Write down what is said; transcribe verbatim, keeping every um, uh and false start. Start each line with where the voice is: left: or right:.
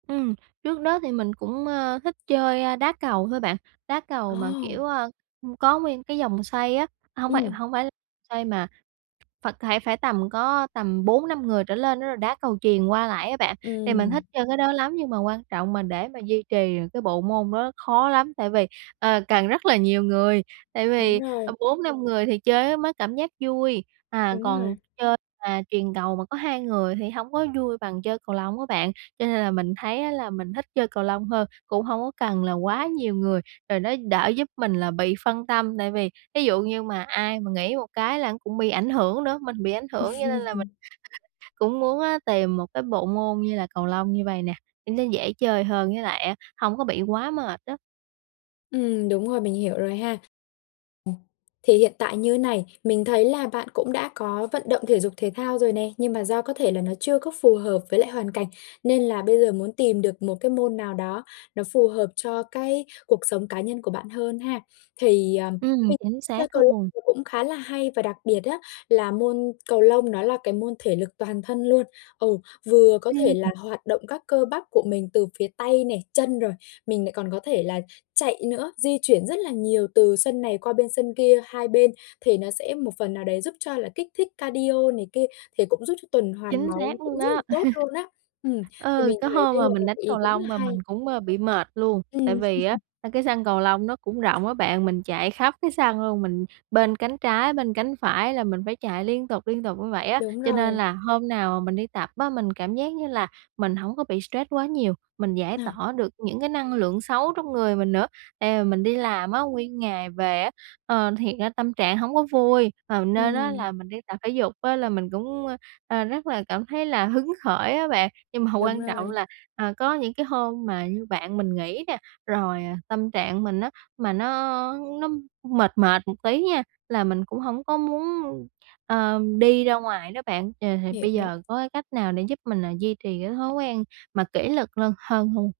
right: Ừm, trước đó thì mình cũng, à, thích chơi, a, đá cầu thôi bạn, đá cầu mà,
left: Ồ!
right: kiểu, à, ừm, có nguyên cái vòng xoay á, hông phải
left: Ừm.
right: hông phải xoay mà phải phải tầm có tầm bốn năm người trở lên á, rồi đá cầu chuyền qua lại á bạn. Thì mình
left: Ừm.
right: thích chơi cái đó lắm, nhưng mà quan trọng mà để mà duy trì được cái bộ môn đó khó lắm, tại vì, ờ, cần rất là nhiều người. Tại
left: Đúng
right: vì,
left: rồi.
right: ờ, bốn năm người thì chơi á mới cảm giác vui, à,
left: Đúng
right: còn
left: rồi.
right: chơi mà chuyền cầu mà có hai người thì hổng có vui bằng chơi cầu lông á bạn, cho nên là mình thấy á là mình thích chơi cầu lông hơn, cũng hông có cần là quá nhiều người. Rồi nó đỡ giúp mình là bị phân tâm, tại vì thí dụ như mà ai mà nghỉ một cái là cũng bị ảnh hưởng nữa, mình bị ảnh hưởng cho nên là mình cũng muốn, a, tìm một cái bộ môn như là cầu lông như vậy nè, nó dễ chơi hơn với lại á hông có bị quá mệt á.
left: Ừm, đúng rồi, mình hiểu rồi ha! Ừm, thì hiện tại như thế này, mình thấy là bạn cũng đã có vận động thể dục thể thao rồi nè, nhưng mà do có thể là nó chưa có phù hợp với lại hoàn cảnh, nên là bây giờ muốn tìm được một cái môn nào đó nó phù hợp cho cái cuộc sống cá nhân của bạn hơn ha! Thì, à,
right: Ừm,
left: mình
right: chính
left: chơi
right: xác
left: cầu lông
right: luôn!
left: cũng khá là hay, và đặc biệt á là môn cầu lông nó là cái môn thể lực toàn thân luôn. Ừ, vừa có thể
right: Ừm.
left: là hoạt động các cơ bắp của mình từ phía tay nè, chân, rồi mình lại còn có thể là chạy nữa, di chuyển rất là nhiều từ sân này qua bên sân kia hai bên, thì nó sẽ một phần nào đấy giúp cho là kích thích cardio này kia, thì cũng giúp cho tuần hoàn
right: Chính
left: máu nó
right: xác
left: cũng
right: luôn
left: rất là
right: đó!
left: tốt luôn á. Ừm, thì
right: Ờ,
left: mình
right: có
left: thấy
right: hôm
left: đây
right: mà
left: là
right: mình
left: một
right: đánh
left: cái ý
right: cầu
left: đúng là
right: lông mà
left: hay.
right: mình cũng, ơ, bị mệt luôn, tại
left: Ừm.
right: vì á, a, cái sân cầu lông nó cũng rộng á bạn, mình chạy khắp cái sân luôn, mình bên cánh trái, bên cánh phải là mình phải chạy liên tục liên tục như vậy á.
left: Đúng
right: Cho nên
left: rồi.
right: là hôm nào mà mình đi tập á, mình cảm giác như là mình hổng có bị stress quá nhiều, mình giải
left: Ờ.
right: tỏa được những cái năng lượng xấu trong người mình nữa. Tại vì mình đi làm á nguyên ngày về á, ờ, thiệt ra tâm trạng hổng có vui, à, nên á
left: Ừm.
right: là mình đi tập thể dục á là mình cũng, ơ, à, rất là cảm thấy là hứng khởi á bạn. Nhưng mà
left: Đúng
right: quan trọng
left: rồi.
right: là, à, có những cái hôm mà như bạn mình nghỉ nè, rồi, à, tâm trạng mình á, mà nó nó mệt mệt một tí nha, là mình cũng hổng có muốn, ưm, ờ, đi ra ngoài đó bạn. Ờ, thì bây
left: Hiểu!
right: giờ có cái cách nào để giúp mình, ờ, duy trì cái thói quen mà kỷ luật lơn hơn hông?